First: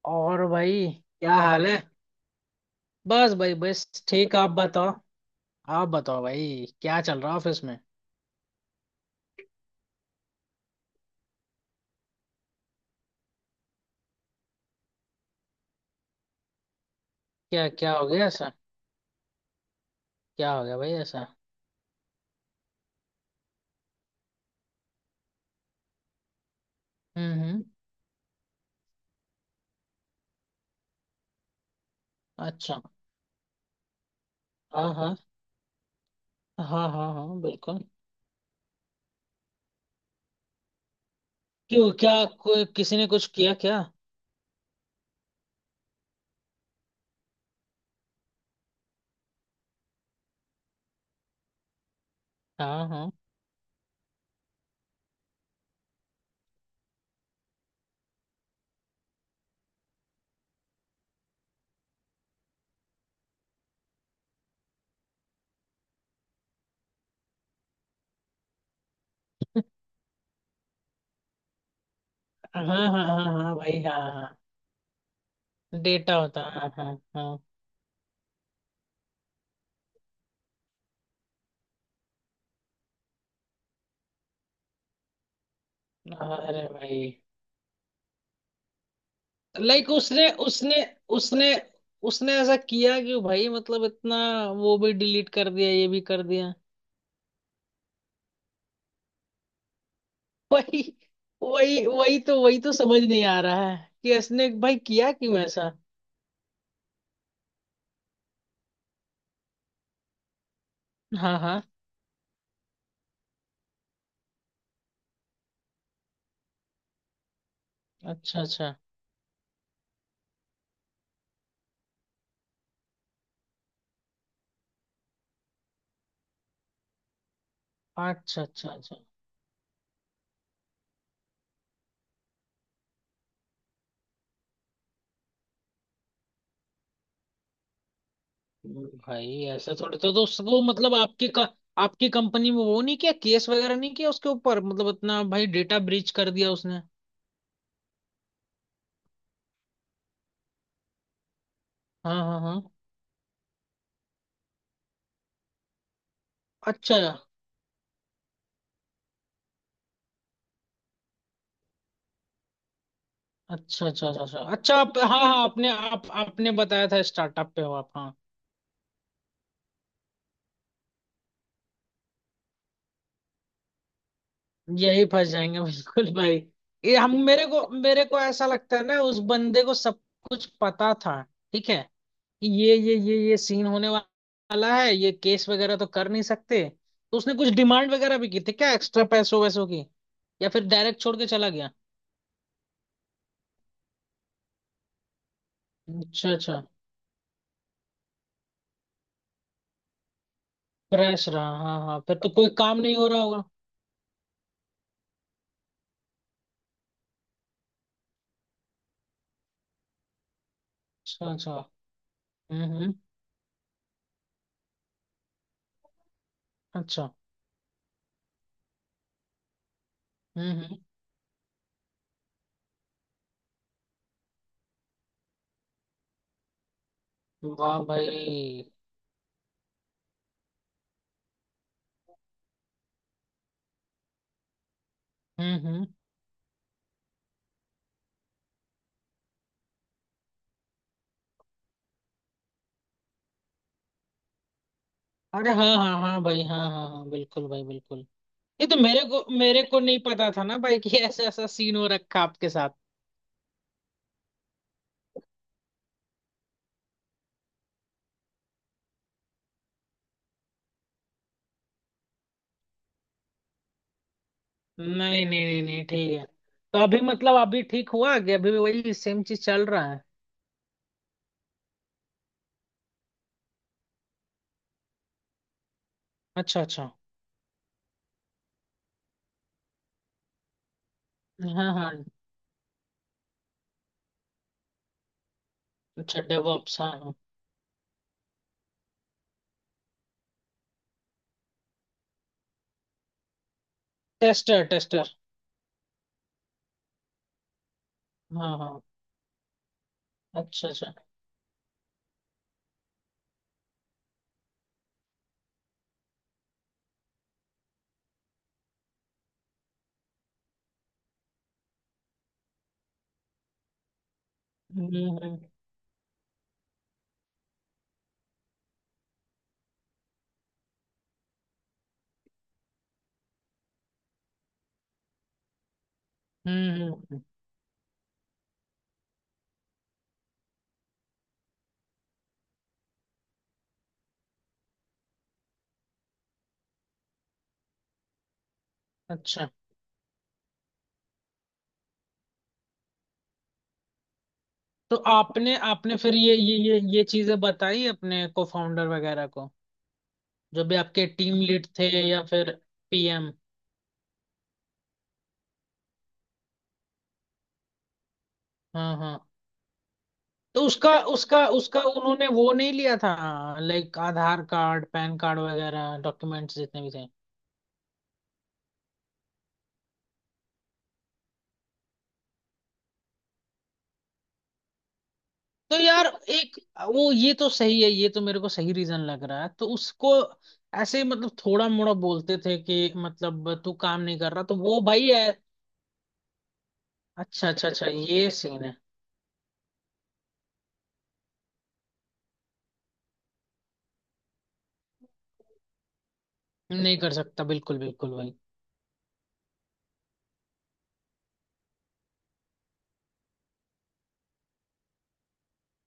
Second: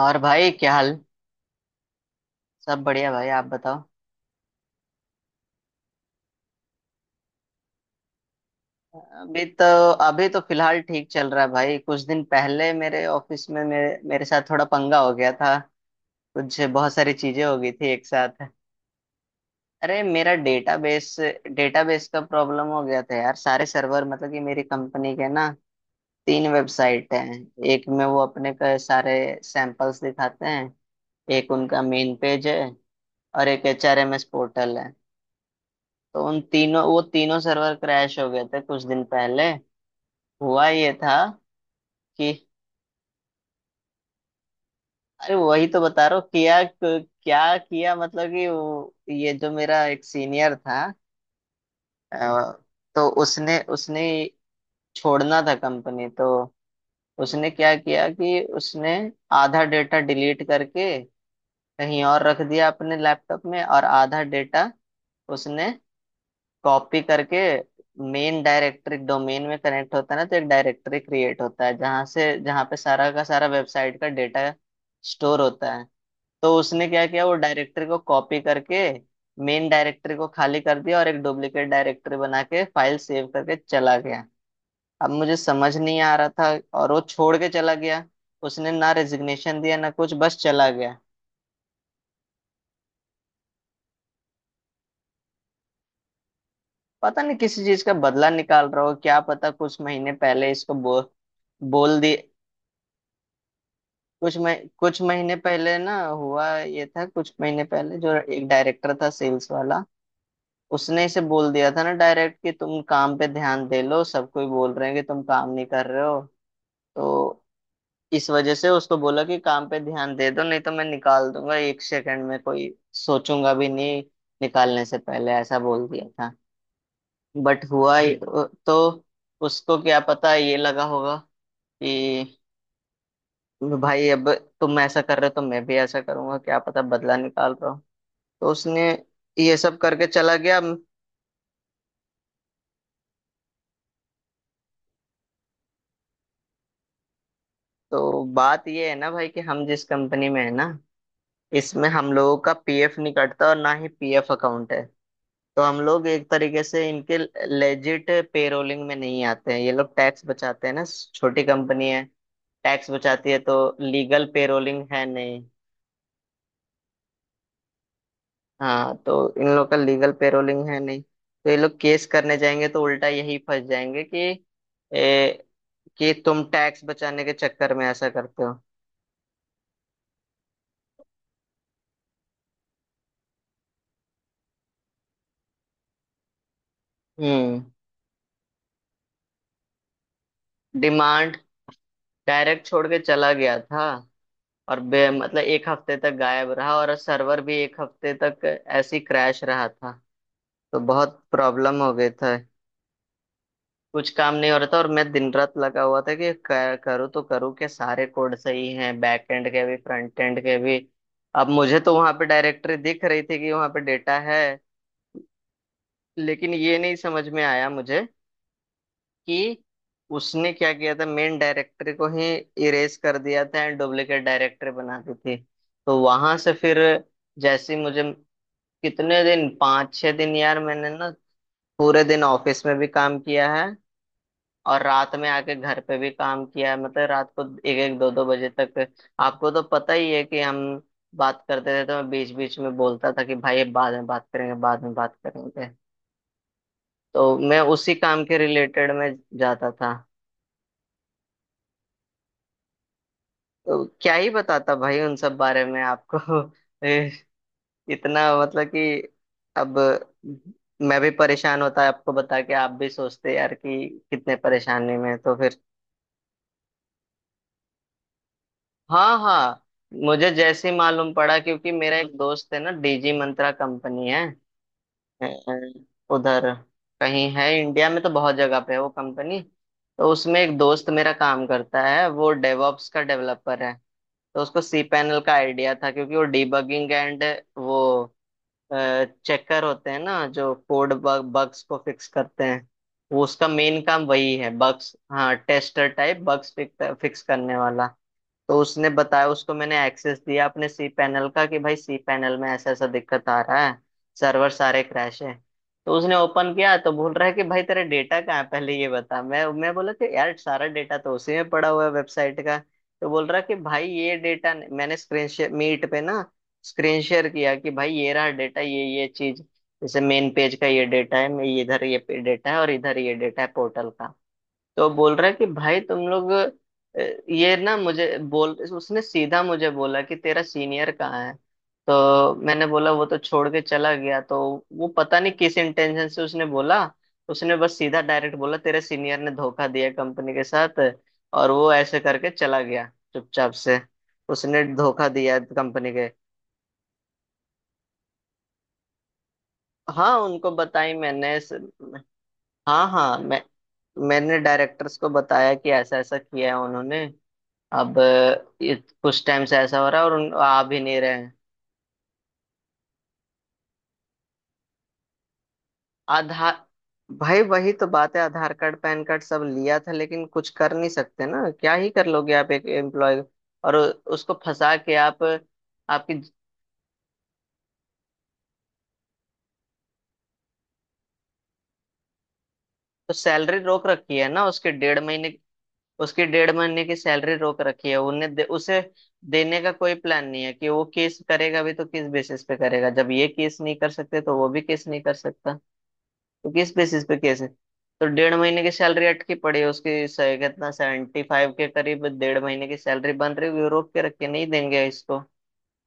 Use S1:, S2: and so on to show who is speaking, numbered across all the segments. S1: और
S2: और
S1: भाई क्या
S2: भाई
S1: हाल।
S2: क्या हाल है।
S1: सब बढ़िया भाई,
S2: बस
S1: आप
S2: भाई
S1: बताओ।
S2: बस ठीक। आप बताओ। आप बताओ भाई क्या चल रहा ऑफिस में।
S1: अभी तो अभी तो फिलहाल ठीक चल रहा है भाई। कुछ दिन पहले मेरे ऑफिस में मेरे मेरे साथ थोड़ा पंगा हो गया था। कुछ बहुत सारी चीजें हो
S2: क्या
S1: गई थी
S2: क्या
S1: एक
S2: हो गया
S1: साथ।
S2: ऐसा।
S1: अरे मेरा
S2: क्या हो गया भाई
S1: डेटाबेस
S2: ऐसा।
S1: डेटाबेस का प्रॉब्लम हो गया था यार। सारे सर्वर मतलब कि मेरी कंपनी के ना तीन वेबसाइट हैं।
S2: हम्म।
S1: एक में वो अपने का सारे सैंपल्स दिखाते हैं। एक उनका मेन पेज है
S2: अच्छा।
S1: और एक एचआरएमएस पोर्टल है।
S2: हाँ हाँ
S1: तो उन तीनों
S2: हाँ
S1: वो
S2: हाँ
S1: तीनों
S2: हाँ
S1: सर्वर
S2: बिल्कुल।
S1: क्रैश हो गए थे कुछ दिन पहले। हुआ ये था
S2: क्यों क्या?
S1: कि
S2: कोई किसी ने कुछ किया क्या?
S1: अरे वही तो बता रहा हूँ, किया क्या किया, मतलब कि ये जो मेरा एक सीनियर था, अ,
S2: हाँ
S1: तो
S2: हाँ
S1: उसने उसने छोड़ना था कंपनी। तो उसने क्या किया कि उसने आधा डेटा डिलीट करके कहीं और रख दिया अपने लैपटॉप में, और आधा डेटा उसने कॉपी करके मेन डायरेक्टरी डोमेन में कनेक्ट होता है ना, तो एक डायरेक्टरी क्रिएट होता है जहाँ से जहाँ
S2: हाँ
S1: पे
S2: हाँ
S1: सारा का
S2: हाँ
S1: सारा
S2: हाँ भाई,
S1: वेबसाइट
S2: हाँ
S1: का
S2: हाँ
S1: डेटा स्टोर होता है।
S2: डेटा होता,
S1: तो
S2: हाँ
S1: उसने क्या किया, वो
S2: हाँ
S1: डायरेक्टर को कॉपी करके मेन डायरेक्टर को खाली कर दिया और एक डुप्लीकेट डायरेक्टर बना के फाइल सेव करके चला गया। अब मुझे समझ नहीं आ रहा
S2: हाँ।
S1: था।
S2: अरे
S1: और वो
S2: भाई,
S1: छोड़ के चला गया। उसने ना रेजिग्नेशन दिया
S2: लाइक
S1: ना कुछ,
S2: उसने
S1: बस चला
S2: उसने
S1: गया।
S2: उसने उसने ऐसा किया क्यों भाई, मतलब इतना। वो भी डिलीट कर दिया, ये भी कर दिया।
S1: पता नहीं किसी चीज का बदला निकाल रहा हो, क्या पता। कुछ महीने पहले इसको
S2: वही वही
S1: बोल दिए।
S2: वही तो समझ नहीं आ रहा है कि इसने भाई
S1: कुछ
S2: किया
S1: महीने
S2: क्यों ऐसा।
S1: पहले ना हुआ ये था। कुछ महीने पहले जो एक डायरेक्टर था सेल्स वाला, उसने इसे
S2: हाँ
S1: बोल
S2: हाँ।
S1: दिया था ना डायरेक्ट कि तुम काम पे ध्यान दे लो, सब कोई बोल रहे हैं कि तुम काम नहीं कर रहे हो। तो इस
S2: अच्छा
S1: वजह से
S2: अच्छा
S1: उसको बोला कि काम पे ध्यान दे दो नहीं तो मैं निकाल दूंगा एक सेकंड में, कोई सोचूंगा भी नहीं। निकालने से पहले ऐसा बोल दिया था।
S2: अच्छा
S1: हम्म।
S2: अच्छा
S1: तो
S2: अच्छा।
S1: उसको क्या पता ये लगा होगा कि भाई अब तुम ऐसा कर रहे हो तो मैं भी ऐसा करूंगा, क्या पता बदला निकाल रहा हूँ। तो उसने
S2: भाई,
S1: ये
S2: ऐसा
S1: सब
S2: थोड़ी।
S1: करके
S2: तो
S1: चला गया।
S2: उसको मतलब आपकी आपकी कंपनी में वो नहीं किया, केस वगैरह नहीं किया उसके ऊपर, मतलब इतना भाई, डेटा ब्रीच कर दिया उसने।
S1: तो बात ये है ना भाई कि हम जिस कंपनी में है ना, इसमें हम
S2: हाँ
S1: लोगों
S2: हाँ
S1: का
S2: हाँ।
S1: पीएफ नहीं कटता और ना ही पीएफ अकाउंट है। तो हम लोग एक तरीके से
S2: अच्छा
S1: इनके लेजिट पेरोलिंग में नहीं आते हैं। ये लोग टैक्स बचाते हैं ना, छोटी कंपनी है, टैक्स बचाती है तो
S2: अच्छा अच्छा अच्छा
S1: लीगल
S2: अच्छा अच्छा।
S1: पेरोलिंग
S2: आप,
S1: है
S2: हाँ हाँ।
S1: नहीं।
S2: आपने बताया था स्टार्टअप पे हो आप, हाँ।
S1: हाँ, तो इन लोग का लीगल पेरोलिंग है नहीं, तो ये लोग केस करने जाएंगे तो उल्टा यही फंस जाएंगे कि
S2: यही फंस
S1: ए,
S2: जाएंगे
S1: कि
S2: बिल्कुल भाई।
S1: तुम टैक्स
S2: ये हम,
S1: बचाने के
S2: मेरे को
S1: चक्कर में
S2: मेरे
S1: ऐसा
S2: को
S1: करते
S2: ऐसा
S1: हो।
S2: लगता है ना, उस बंदे को सब कुछ पता था, ठीक है, कि ये सीन होने वाला है। ये केस वगैरह तो कर नहीं सकते, तो उसने कुछ
S1: हम्म।
S2: डिमांड वगैरह भी की थी क्या, एक्स्ट्रा पैसों वैसों की, या फिर डायरेक्ट छोड़ के
S1: डिमांड,
S2: चला गया।
S1: डायरेक्ट छोड़ के चला गया था। और बे मतलब एक हफ्ते तक
S2: अच्छा
S1: गायब
S2: अच्छा।
S1: रहा और सर्वर भी एक हफ्ते तक ऐसे ही क्रैश रहा था। तो बहुत
S2: क्रैश रहा, हाँ
S1: प्रॉब्लम हो
S2: हाँ,
S1: गए
S2: फिर तो
S1: था।
S2: कोई काम नहीं हो रहा होगा।
S1: कुछ काम नहीं हो रहा था और मैं दिन रात लगा हुआ था कि करूँ तो करूँ, के सारे कोड सही हैं बैक एंड के भी फ्रंट एंड के भी।
S2: अच्छा
S1: अब
S2: अच्छा।
S1: मुझे तो वहां पे डायरेक्टरी
S2: हम्म।
S1: दिख रही थी कि वहां पे डेटा है, लेकिन ये नहीं
S2: अच्छा।
S1: समझ में आया मुझे कि उसने क्या
S2: हम्म।
S1: किया था, मेन डायरेक्टर को ही इरेज कर दिया था एंड डुप्लीकेट डायरेक्टर बना दी थी। तो वहां से फिर जैसे
S2: वाह
S1: ही मुझे,
S2: भाई।
S1: कितने दिन, 5-6 दिन यार मैंने ना पूरे दिन ऑफिस में भी काम किया है, और रात में आके घर
S2: हम्म।
S1: पे भी काम किया है, मतलब रात को एक एक दो दो बजे तक। आपको तो पता ही है कि हम बात करते थे तो मैं बीच बीच में बोलता था कि भाई ये बाद में बात करेंगे बाद में बात
S2: अरे
S1: करेंगे।
S2: हाँ हाँ हाँ भाई, हाँ हाँ हाँ,
S1: तो
S2: बिल्कुल
S1: मैं
S2: भाई
S1: उसी
S2: बिल्कुल।
S1: काम के
S2: ये तो
S1: रिलेटेड
S2: मेरे
S1: में
S2: को मेरे
S1: जाता
S2: को
S1: था।
S2: नहीं पता था ना भाई कि ऐसा ऐसा सीन हो रखा आपके साथ।
S1: तो क्या ही बताता भाई उन सब बारे में आपको। ए, इतना मतलब कि अब मैं भी परेशान होता है आपको बता के, आप भी सोचते यार कि कितने परेशानी
S2: नहीं
S1: में हैं।
S2: नहीं
S1: तो फिर
S2: नहीं नहीं, ठीक है। तो अभी मतलब, अभी ठीक हुआ कि अभी भी वही
S1: हाँ,
S2: सेम चीज
S1: हाँ,
S2: चल रहा है।
S1: मुझे जैसे ही मालूम पड़ा, क्योंकि मेरा एक दोस्त है ना, डीजी मंत्रा कंपनी है, उधर
S2: अच्छा अच्छा।
S1: कहीं है इंडिया में, तो बहुत जगह पे है वो कंपनी। तो उसमें एक दोस्त मेरा काम
S2: हाँ
S1: करता
S2: हाँ।
S1: है, वो डेवॉप्स का डेवलपर है। तो उसको सी पैनल का आइडिया था, क्योंकि
S2: अच्छा,
S1: वो
S2: डेवऑप्स। हाँ
S1: डिबगिंग
S2: हाँ।
S1: एंड वो चेकर होते हैं ना जो कोड बग्स को फिक्स करते हैं। वो उसका मेन काम वही है,
S2: टेस्टर
S1: बग्स,
S2: टेस्टर।
S1: हाँ टेस्टर टाइप बग्स फिक्स करने वाला।
S2: हाँ
S1: तो
S2: हाँ।
S1: उसने बताया, उसको मैंने एक्सेस दिया अपने
S2: अच्छा
S1: सी
S2: अच्छा।
S1: पैनल का कि भाई सी पैनल में ऐसा ऐसा दिक्कत आ रहा है, सर्वर सारे क्रैश है। तो उसने ओपन किया तो बोल रहा है कि भाई तेरा डेटा कहाँ है, पहले ये बता। मैं बोला कि यार सारा डेटा तो उसी में पड़ा हुआ है वेबसाइट का। तो बोल रहा है कि भाई ये डेटा, मैंने
S2: हम्म
S1: स्क्रीन
S2: हम्म
S1: शेयर मीट पे ना स्क्रीन शेयर किया कि भाई ये रहा डेटा, ये चीज, जैसे मेन पेज का ये डेटा है मैं इधर, ये डेटा है और इधर ये डेटा है पोर्टल का। तो बोल रहा है कि भाई तुम लोग
S2: हम्म हम्म, हम्म।
S1: ये ना मुझे बोल, उसने सीधा मुझे बोला कि तेरा सीनियर कहाँ है। तो मैंने बोला वो तो छोड़ के चला गया। तो वो पता नहीं किस इंटेंशन से उसने बोला, उसने बस सीधा डायरेक्ट बोला तेरे सीनियर ने
S2: अच्छा।
S1: धोखा दिया कंपनी के साथ, और वो ऐसे करके चला गया चुपचाप से। उसने
S2: तो
S1: धोखा दिया
S2: आपने
S1: कंपनी
S2: आपने
S1: के।
S2: फिर ये चीजें बताई अपने को, फाउंडर वगैरह को,
S1: हाँ उनको
S2: जो भी
S1: बताई
S2: आपके टीम
S1: मैंने
S2: लीड थे या फिर
S1: हाँ, हाँ
S2: पीएम।
S1: मैं, मैंने डायरेक्टर्स को बताया कि ऐसा ऐसा किया है उन्होंने। अब ये
S2: हाँ
S1: कुछ
S2: हाँ।
S1: टाइम से ऐसा हो रहा है और
S2: तो
S1: आ भी
S2: उसका
S1: नहीं रहे हैं।
S2: उसका उसका उन्होंने वो नहीं लिया था like, Aadhaar card, PAN card वगैरह डॉक्यूमेंट्स
S1: आधार,
S2: जितने भी थे।
S1: भाई वही तो बात है, आधार कार्ड पैन कार्ड सब लिया था, लेकिन कुछ कर नहीं सकते ना, क्या ही कर लोगे आप एक एम्प्लॉय, और उसको फंसा के आप,
S2: तो यार
S1: आपकी
S2: एक वो, ये तो सही है, ये तो मेरे को सही रीजन लग रहा है। तो उसको ऐसे ही मतलब, थोड़ा मोड़ा बोलते थे कि मतलब
S1: सैलरी
S2: तू
S1: रोक
S2: काम
S1: रखी
S2: नहीं
S1: है
S2: कर रहा,
S1: ना
S2: तो
S1: उसके
S2: वो
S1: डेढ़
S2: भाई है।
S1: महीने। उसके डेढ़ महीने की सैलरी
S2: अच्छा
S1: रोक
S2: अच्छा अच्छा,
S1: रखी है,
S2: ये
S1: उन्हें
S2: सीन है।
S1: उसे देने का कोई प्लान नहीं है। कि वो केस करेगा भी तो किस बेसिस पे करेगा, जब ये केस नहीं कर सकते तो वो भी केस नहीं कर सकता। तो किस
S2: नहीं
S1: बेसिस
S2: कर
S1: पे
S2: सकता,
S1: कैसे।
S2: बिल्कुल
S1: तो
S2: बिल्कुल
S1: डेढ़
S2: भाई।
S1: महीने की सैलरी अटकी पड़ी है उसकी, कितना, 75 के करीब डेढ़ महीने की सैलरी बन रही है। रोक के रख के नहीं देंगे इसको,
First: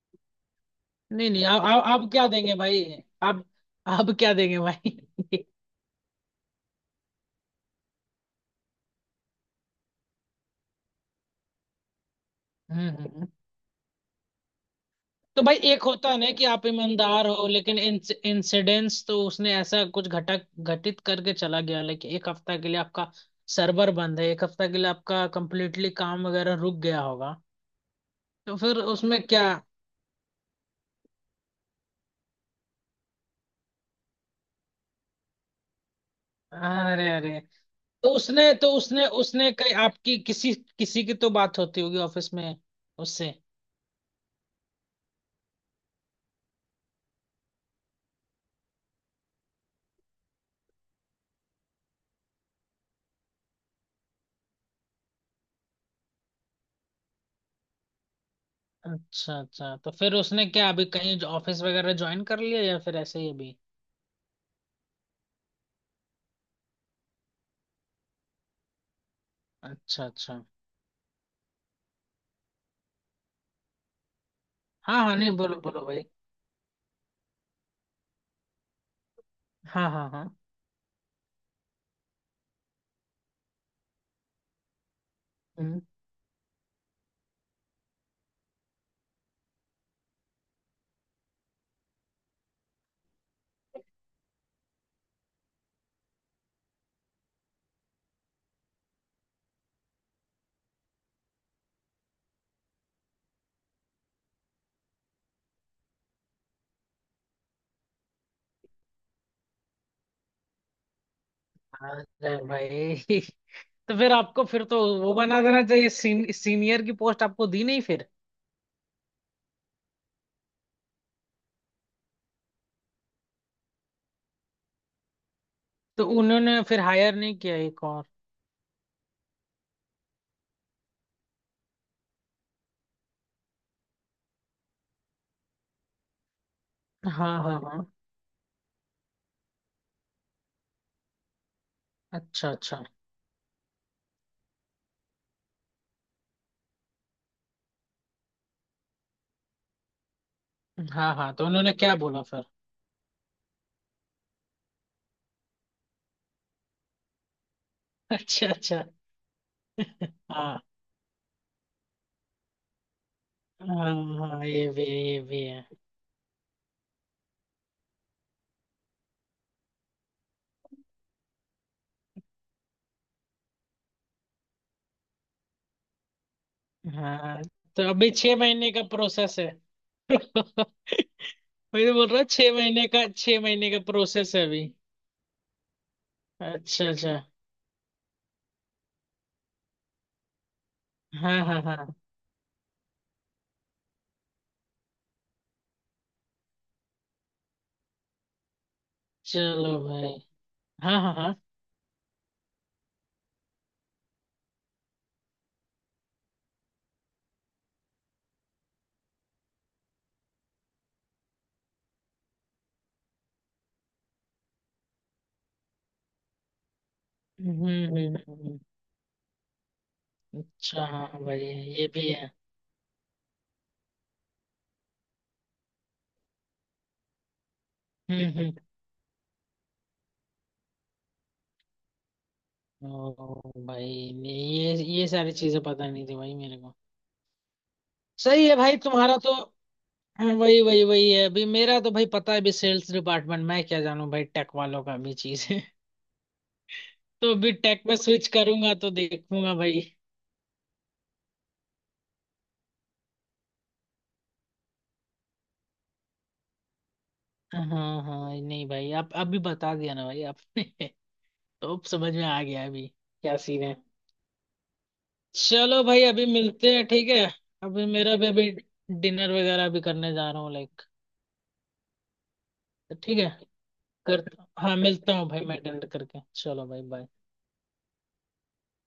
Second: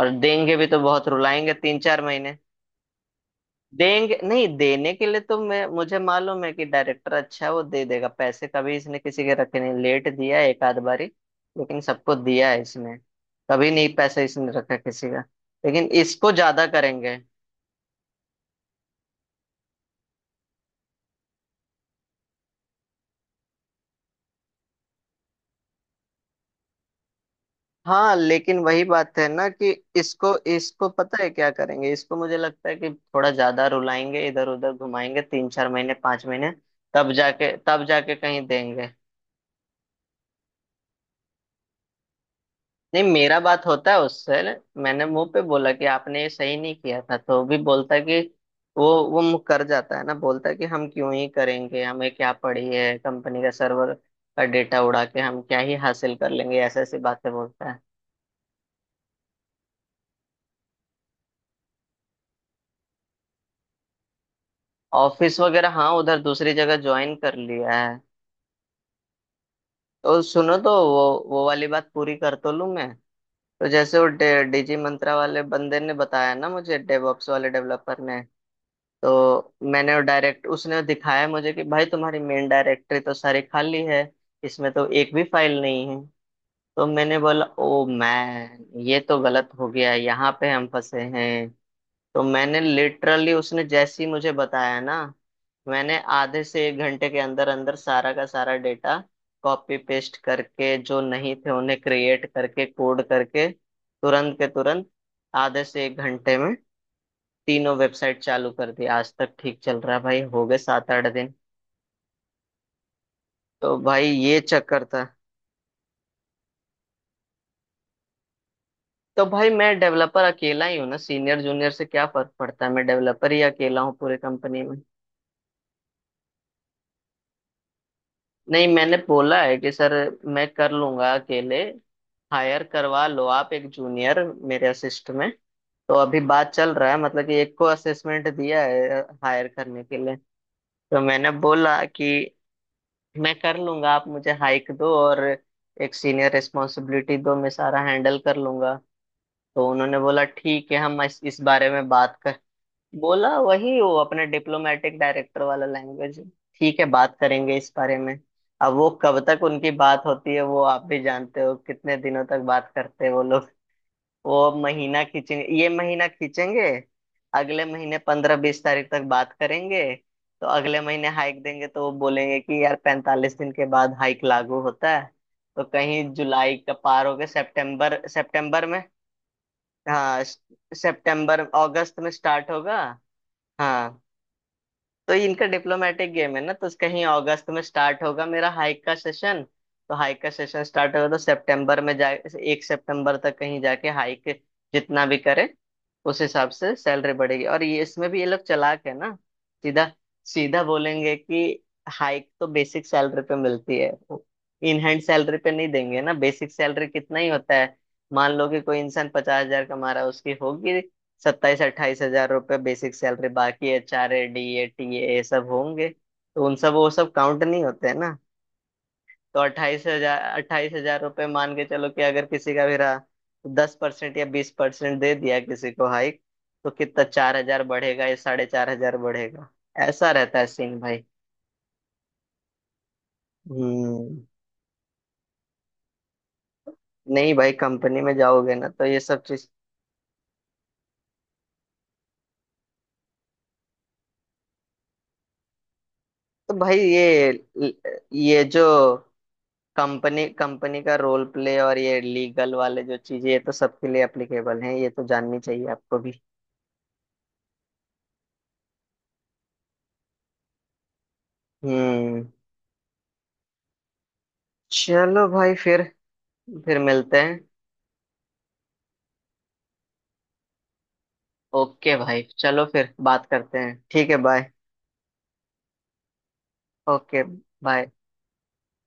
S1: और देंगे भी तो बहुत
S2: नहीं नहीं,
S1: रुलाएंगे
S2: आप
S1: तीन
S2: आप
S1: चार
S2: आप क्या
S1: महीने
S2: देंगे भाई। आप आप
S1: देंगे,
S2: क्या
S1: नहीं
S2: देंगे
S1: देने
S2: भाई।
S1: के लिए तो, मैं मुझे मालूम है कि डायरेक्टर अच्छा है, वो दे देगा पैसे, कभी इसने किसी के रखे नहीं, लेट दिया एक आध बारी, लेकिन सबको दिया है इसने।
S2: हम्म।
S1: कभी नहीं पैसे इसने रखा किसी का,
S2: तो भाई, एक
S1: लेकिन
S2: होता है ना
S1: इसको
S2: कि आप
S1: ज्यादा करेंगे।
S2: ईमानदार हो, लेकिन इंसिडेंस तो उसने ऐसा कुछ घटक घटित करके चला गया, लेकिन एक हफ्ता के लिए आपका सर्वर बंद है, एक हफ्ता के लिए आपका कंप्लीटली काम वगैरह रुक गया होगा,
S1: हाँ
S2: तो
S1: लेकिन
S2: फिर
S1: वही बात
S2: उसमें
S1: है
S2: क्या।
S1: ना कि इसको इसको पता है क्या करेंगे इसको, मुझे लगता है कि थोड़ा ज्यादा रुलाएंगे, इधर उधर घुमाएंगे 3-4 महीने 5 महीने,
S2: अरे अरे।
S1: तब जाके कहीं
S2: तो
S1: देंगे।
S2: उसने उसने कई आपकी किसी, किसी की तो बात होती होगी ऑफिस में
S1: नहीं,
S2: उससे।
S1: मेरा बात होता है उससे। मैंने मुंह पे बोला कि आपने ये सही नहीं किया था, तो वो भी बोलता है कि वो मुँह कर जाता है ना, बोलता है कि हम क्यों ही करेंगे, हमें क्या पड़ी है कंपनी का सर्वर का डेटा उड़ा के, हम क्या ही हासिल कर लेंगे, ऐसे ऐसी बातें बोलता है।
S2: अच्छा अच्छा। तो फिर उसने क्या, अभी कहीं ऑफिस वगैरह ज्वाइन कर लिया या फिर ऐसे ही अभी।
S1: ऑफिस वगैरह हाँ उधर दूसरी जगह ज्वाइन कर लिया है।
S2: अच्छा
S1: तो
S2: अच्छा।
S1: सुनो, तो वो वाली बात पूरी कर तो लूं मैं। तो जैसे वो डीजी
S2: हाँ
S1: मंत्रा
S2: हाँ। नहीं,
S1: वाले
S2: बोलो
S1: बंदे
S2: बोलो
S1: ने
S2: भाई।
S1: बताया ना मुझे, डेवऑप्स वाले डेवलपर ने, तो
S2: हाँ
S1: मैंने वो
S2: हाँ हाँ,
S1: डायरेक्ट, उसने दिखाया मुझे कि भाई तुम्हारी मेन डायरेक्टरी तो सारी खाली है, इसमें तो एक भी फाइल नहीं है। तो मैंने बोला ओ मैन ये तो गलत हो गया, यहाँ पे हम फंसे हैं। तो मैंने लिटरली, उसने जैसे ही मुझे बताया ना, मैंने आधे से एक घंटे के अंदर अंदर सारा का सारा डेटा कॉपी पेस्ट करके, जो नहीं थे उन्हें क्रिएट करके, कोड करके, तुरंत के तुरंत, आधे से एक घंटे में तीनों वेबसाइट चालू कर दी। आज तक ठीक चल रहा है भाई, हो गए 7-8 दिन।
S2: अरे भाई।
S1: तो
S2: तो
S1: भाई
S2: फिर
S1: ये
S2: आपको फिर तो
S1: चक्कर था।
S2: वो बना देना चाहिए, सीनियर की पोस्ट, आपको दी नहीं फिर।
S1: तो भाई मैं डेवलपर अकेला ही हूँ ना, सीनियर जूनियर से क्या फर्क पड़ता है, मैं डेवलपर ही अकेला हूँ पूरे कंपनी में।
S2: तो उन्होंने फिर हायर नहीं किया एक और।
S1: नहीं मैंने बोला है कि सर मैं कर लूंगा अकेले, हायर करवा लो आप एक जूनियर मेरे असिस्ट में। तो अभी बात चल रहा है, मतलब कि
S2: हाँ
S1: एक
S2: हाँ
S1: को
S2: हाँ।
S1: असेसमेंट दिया है हायर करने के लिए। तो मैंने बोला कि
S2: अच्छा अच्छा।
S1: मैं कर लूंगा, आप मुझे हाइक दो और एक सीनियर रिस्पॉन्सिबिलिटी दो, मैं सारा हैंडल कर लूंगा। तो उन्होंने बोला ठीक है हम
S2: हाँ
S1: इस,
S2: हाँ।
S1: इस
S2: तो
S1: बारे
S2: उन्होंने
S1: में
S2: क्या
S1: बात
S2: बोला
S1: कर,
S2: फिर।
S1: बोला वही, वो अपने डिप्लोमेटिक डायरेक्टर वाला लैंग्वेज, ठीक है बात करेंगे इस बारे में।
S2: अच्छा
S1: अब
S2: अच्छा।
S1: वो कब तक उनकी बात होती है
S2: हाँ
S1: वो आप भी जानते हो कितने दिनों तक बात करते हैं वो।
S2: हाँ हाँ,
S1: वो
S2: ये भी है
S1: महीना
S2: ये भी
S1: खींचेंगे
S2: है।
S1: ये महीना खींचेंगे, अगले महीने 15-20 तारीख तक बात करेंगे। तो अगले महीने हाइक देंगे तो वो बोलेंगे कि यार 45 दिन के बाद हाइक लागू होता है। तो कहीं जुलाई का पार हो गया,
S2: हाँ। तो
S1: सितंबर,
S2: अभी छह
S1: सितंबर
S2: महीने
S1: में।
S2: का प्रोसेस है।
S1: हाँ सितंबर,
S2: वही तो
S1: अगस्त
S2: बोल
S1: में
S2: रहा,
S1: स्टार्ट होगा।
S2: छह महीने का
S1: हाँ,
S2: प्रोसेस है अभी।
S1: तो इनका डिप्लोमेटिक गेम है ना, तो
S2: अच्छा
S1: कहीं
S2: अच्छा।
S1: अगस्त में स्टार्ट होगा मेरा हाइक का सेशन। तो हाइक का सेशन स्टार्ट होगा तो
S2: हाँ हाँ
S1: सितंबर
S2: हाँ।
S1: में जा, 1 सितंबर तक कहीं जाके हाइक जितना भी करे, उस हिसाब से सैलरी बढ़ेगी। और ये इसमें भी ये लोग चालाक है ना,
S2: चलो
S1: सीधा
S2: भाई।
S1: सीधा
S2: हाँ हाँ
S1: बोलेंगे
S2: हाँ।
S1: कि हाइक तो बेसिक सैलरी पे मिलती है, इन हैंड सैलरी पे नहीं देंगे ना। बेसिक सैलरी कितना ही होता है, मान लो कि कोई इंसान 50,000 कमा रहा है, उसकी होगी 27-28 हजार रुपये बेसिक सैलरी, बाकी H R A D A T A सब होंगे, तो उन सब वो सब काउंट नहीं
S2: हम्म
S1: होते हैं ना।
S2: हम्म हम्म,
S1: तो अट्ठाईस हजार अट्ठाईस
S2: अच्छा
S1: हजार
S2: हाँ
S1: रुपये
S2: भाई,
S1: मान के
S2: ये
S1: चलो, कि
S2: भी
S1: अगर
S2: है।
S1: किसी का भी रहा तो 10% या 20% दे दिया किसी को हाइक, तो कितना, 4,000 बढ़ेगा या साढ़े
S2: हम्म।
S1: चार हजार बढ़ेगा। ऐसा रहता है सीन भाई।
S2: हम्म, ओ भाई,
S1: हम्म।
S2: मैं ये सारी चीजें पता नहीं थी भाई मेरे को।
S1: नहीं भाई कंपनी में
S2: सही
S1: जाओगे
S2: है
S1: ना
S2: भाई
S1: तो ये
S2: तुम्हारा
S1: सब
S2: तो।
S1: चीज।
S2: हाँ, वही वही वही है अभी मेरा तो भाई, पता है अभी सेल्स डिपार्टमेंट, मैं क्या जानूं भाई, टेक वालों का भी चीज है।
S1: तो भाई ये
S2: तो अभी टेक में स्विच
S1: ये जो
S2: करूंगा तो देखूंगा भाई।
S1: कंपनी कंपनी का रोल प्ले और ये लीगल वाले जो चीजें, ये तो सबके लिए एप्लीकेबल हैं, ये तो जाननी चाहिए आपको भी।
S2: हाँ हाँ। नहीं भाई, आप अभी बता दिया ना भाई आपने। तो अब समझ में
S1: हम्म।
S2: आ गया अभी क्या सीन है।
S1: चलो भाई फिर
S2: चलो भाई, अभी मिलते
S1: फिर
S2: हैं, ठीक
S1: मिलते
S2: है।
S1: हैं।
S2: अभी मेरा भी अभी डिनर वगैरह भी करने जा रहा हूँ लाइक।
S1: ओके भाई चलो फिर
S2: तो ठीक
S1: बात
S2: है,
S1: करते हैं, ठीक है
S2: करता
S1: बाय।
S2: हाँ, मिलता हूँ भाई, मैं अटेंड करके, चलो भाई, बाय।
S1: Okay bye.